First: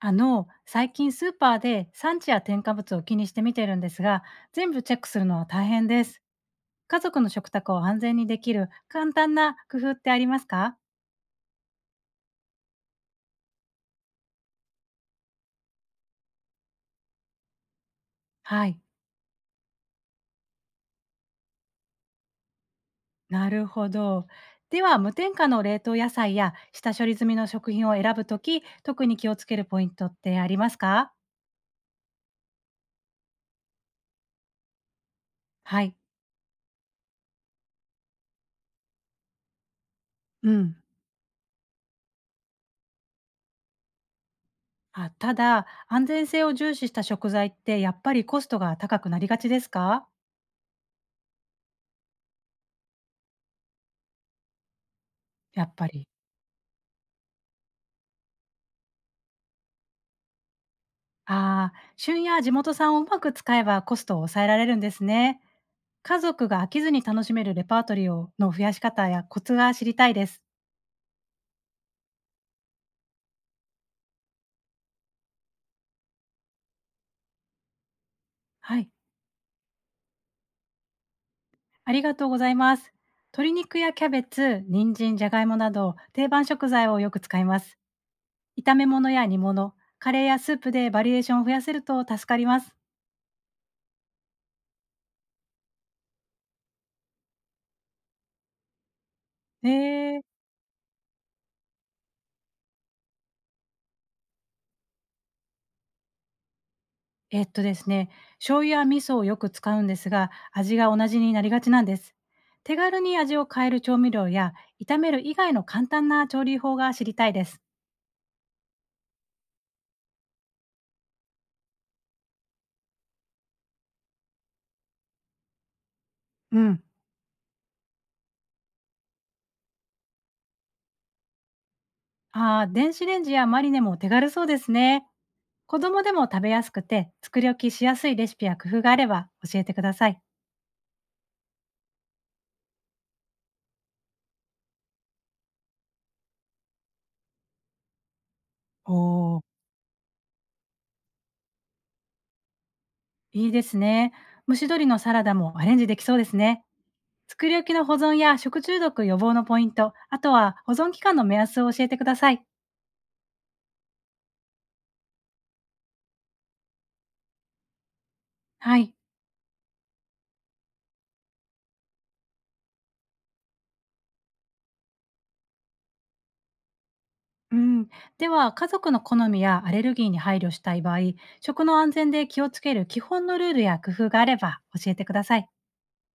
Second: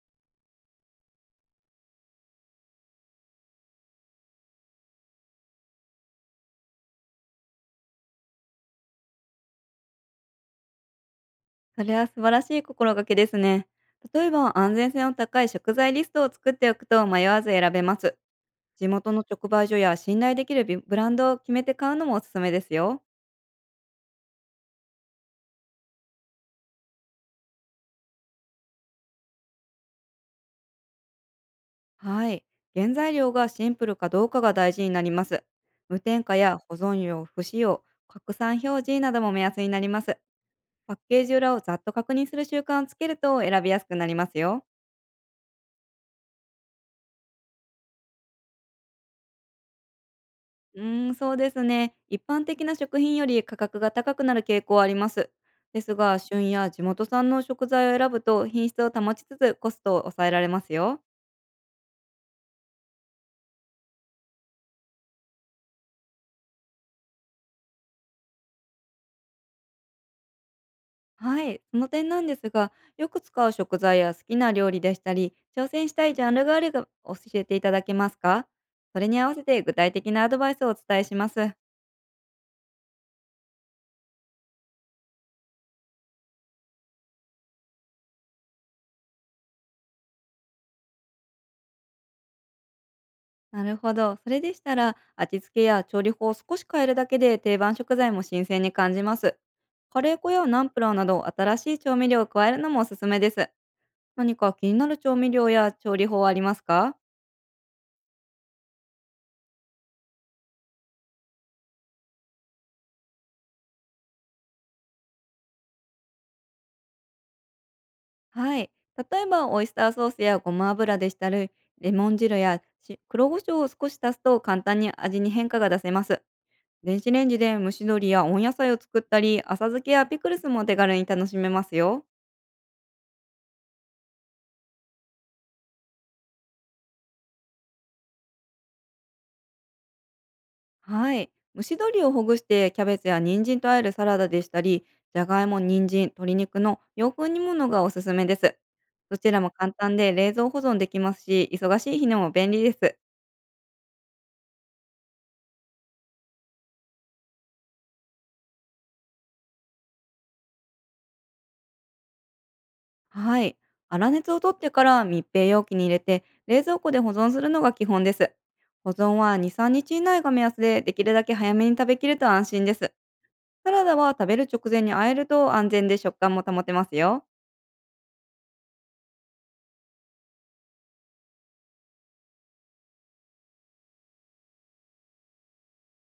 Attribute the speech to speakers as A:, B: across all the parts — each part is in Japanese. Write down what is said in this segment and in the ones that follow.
A: 最近スーパーで産地や添加物を気にして見てるんですが、全部チェックするのは大変です。家族の食卓を安全にできる簡単な工夫ってありますか？
B: それは素晴らしい心がけですね。例えば、安全性の高い食材リストを作っておくと迷わず選べます。
A: はい、
B: 地元の直売所や信頼できるビブランドを決めて買うのもおすすめですよ。
A: なるほど。では、無添加の冷凍野菜や下処理済みの食品を選ぶとき、特に気をつけるポイントってありますか？
B: はい。原材料がシンプルかどうかが大事になります。
A: はい、
B: 無添加や保存用、不使用、拡散表示なども目安になります。
A: うん。
B: パッケージ裏をざっと確認する習慣をつけると選びやすくなりますよ。
A: あただ、安全性を重視した食材ってやっぱりコストが高くなりがちですか？
B: うーん、そうですね。一般的な食品より価格が高くなる傾向はあります。
A: やっ
B: で
A: ぱ
B: す
A: り。
B: が、旬や地元産の食材を選ぶと品質を保ちつつコストを抑えられますよ。
A: ああ、旬や地元産をうまく使えばコストを抑えられるんですね。家族が飽きずに楽しめるレパートリーをの増やし方やコツが知りたいです。
B: はい、その点なんですが、よく使う食材や好きな料理でしたり、挑戦したいジャンルがあれば教えていただけますか？
A: はい、
B: それに合わせて具体的なアドバイスをお伝えします。
A: ありがとうございます。鶏肉やキャベツ、人参、じゃがいもなど定番食材をよく使います。炒め物や煮物、カレーやスープでバリエーションを増やせると助かります。
B: なるほど。それでしたら、味付けや調理法を少し変えるだけで定番食材も新鮮に感じます。
A: へ
B: カレー
A: え。
B: 粉やナンプラーなど新しい調味料を加えるのもおすすめです。何か気になる調味料や調理法はありますか？
A: えっとですね、醤油や味噌をよく使うんですが、味が同じになりがちなんです。手軽に味を変える調味料や、炒める以外の簡単な調理法が知りたいです。
B: はい。例えば、オイスターソースやごま油でしたり、レモン汁やし黒胡椒を少し足すと簡単に味に変化が出せます。
A: うん、
B: 電子レンジで蒸し鶏や温野菜を作ったり、浅漬けやピクルスも手軽に楽しめますよ。
A: ああ、電子レンジやマリネも手軽そうですね。子供でも食べやすくて、作り置きしやすいレシピや工夫があれば教えてください。
B: はい。蒸し鶏をほぐしてキャベツや人参と和えるサラダでしたり、じゃがいも、人参、鶏肉の洋風煮物がおすすめです。
A: お
B: どちら
A: ー、
B: も簡単で冷蔵保存できますし、忙しい日にも便利です。
A: いいですね。蒸し鶏のサラダもアレンジできそうですね。作り置きの保存や食中毒予防のポイント、あとは保存期間の目安を教えてください。
B: はい。粗熱を取ってから密閉容器に入れて、冷蔵庫で保存するのが基本です。
A: は
B: 保
A: い。
B: 存は2、3日以内が目安で、できるだけ早めに食べきると安心です。サラダは食べる直前に和えると安全で食感も保てますよ。
A: うん、では家族の好みやアレルギーに配慮したい場合、食の安全で気をつける基本のルールや工夫があれば教えてください。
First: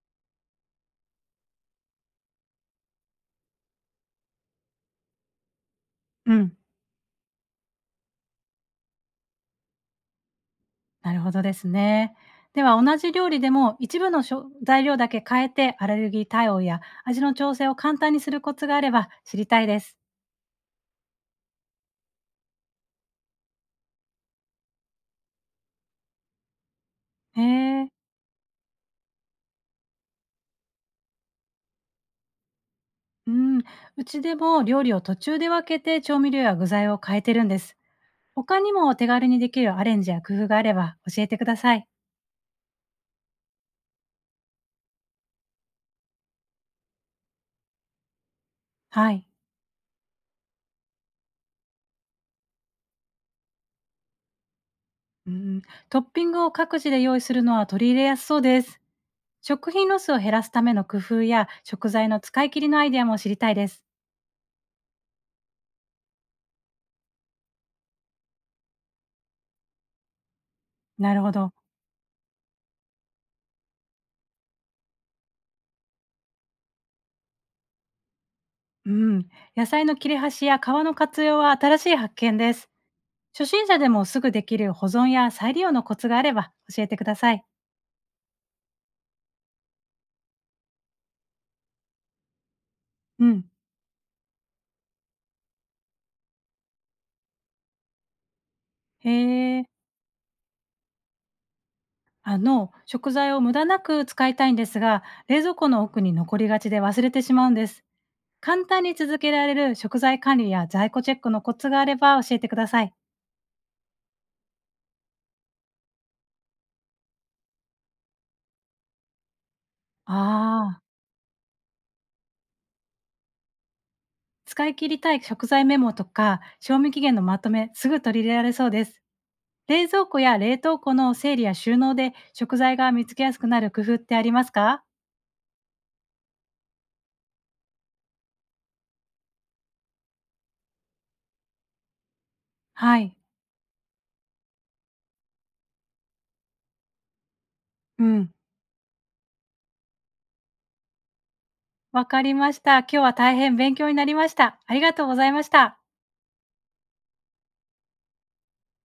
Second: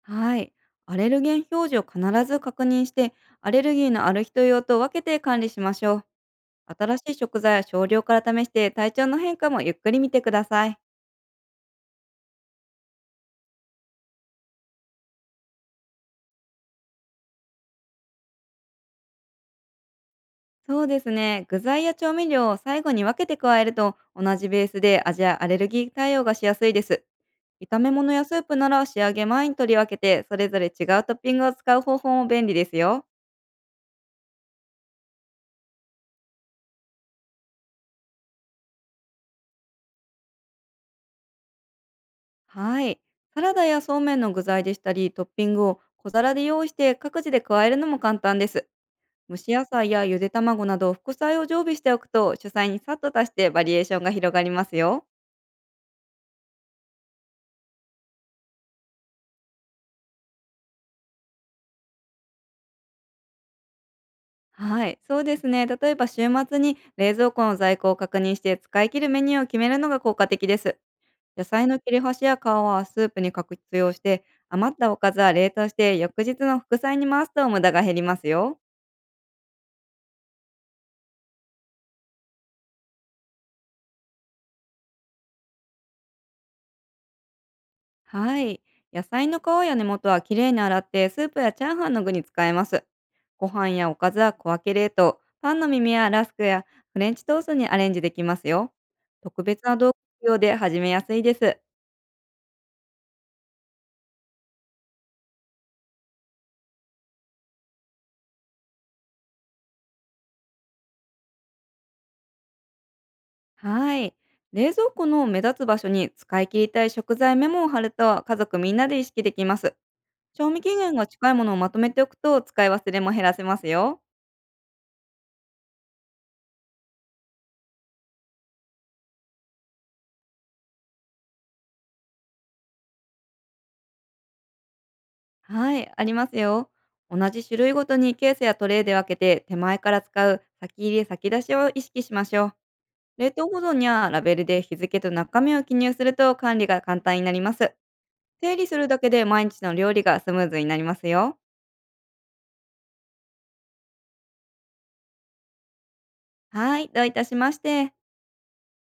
B: はい。アレルゲン表示を必ず確認して、アレルギーのある人用と分けて管理しましょう。
A: うん。
B: 新しい食材は少量から試して、体調の変化もゆっくり見てください。
A: なるほどですね。では同じ料理でも一部の食材料だけ変えてアレルギー対応や味の調整を簡単にするコツがあれば知りたいです。
B: そうですね。具材や調味料を最後に分けて加えると、同じベースで味やアレルギー対応がしやすいです。
A: へ
B: 炒
A: え。
B: め物やスープなら仕上げ前に取り分けて、それぞれ違うトッピングを使う方法も便利ですよ。
A: うん、うちでも料理を途中で分けて調味料や具材を変えてるんです。他にも手軽にできるアレンジや工夫があれば教えてください。
B: はい。サラダやそうめんの具材でしたり、トッピングを小皿で用意して各自で加えるのも簡単です。
A: はい。
B: 蒸し野菜やゆで卵など副菜を常備しておくと、主菜にさっと足してバリエーションが広がりますよ。
A: うん、トッピングを各自で用意するのは取り入れやすそうです。食品ロスを減らすための工夫や食材の使い切りのアイデアも知りたいです。
B: はい、そうですね。例えば、週末に冷蔵庫の在庫を確認して使い切るメニューを決めるのが効果的です。
A: なるほ
B: 野
A: ど。
B: 菜の切れ端や皮はスープに活用して、余ったおかずは冷凍して翌日の副菜に回すと無駄が減りますよ。
A: うん。野菜の切れ端や皮の活用は新しい発見です。初心者でもすぐできる保存や再利用のコツがあれば教えてください。
B: はい。野菜の皮や根元はきれいに洗って、スープやチャーハンの具に使えます。
A: うん。
B: ご飯やおかずは小分け冷凍、パンの耳やラスクやフレンチトーストにアレンジできますよ。
A: へ
B: 特別
A: え。
B: な道具用で始めやすいです。
A: 食材を無駄なく使いたいんですが、冷蔵庫の奥に残りがちで忘れてしまうんです。簡単に続けられる食材管理や在庫チェックのコツがあれば教えてください。
B: はい。冷蔵庫の目立つ場所に使い切りたい食材メモを貼ると、家族みんなで意識できます。賞味期
A: ああ、
B: 限が近いものをまとめておくと使い忘れも減らせますよ。
A: 使い切りたい食材メモとか、賞味期限のまとめ、すぐ取り入れられそうです。冷蔵庫や冷凍庫の整理や収納で食材が見つけやすくなる工夫ってありますか？
B: はい、ありますよ。同じ種類ごとにケースやトレイで分けて、手前から使う先入れ先出しを意識しましょう。
A: はい。
B: 冷凍保存やラベルで日付と中身を記入すると、管理が簡単になります。
A: うん。
B: 整理するだけで毎日の料理がスムーズになりますよ。
A: わかりました。今日は大変勉強になりました。ありがとうございました。
B: はい、どういたしまして。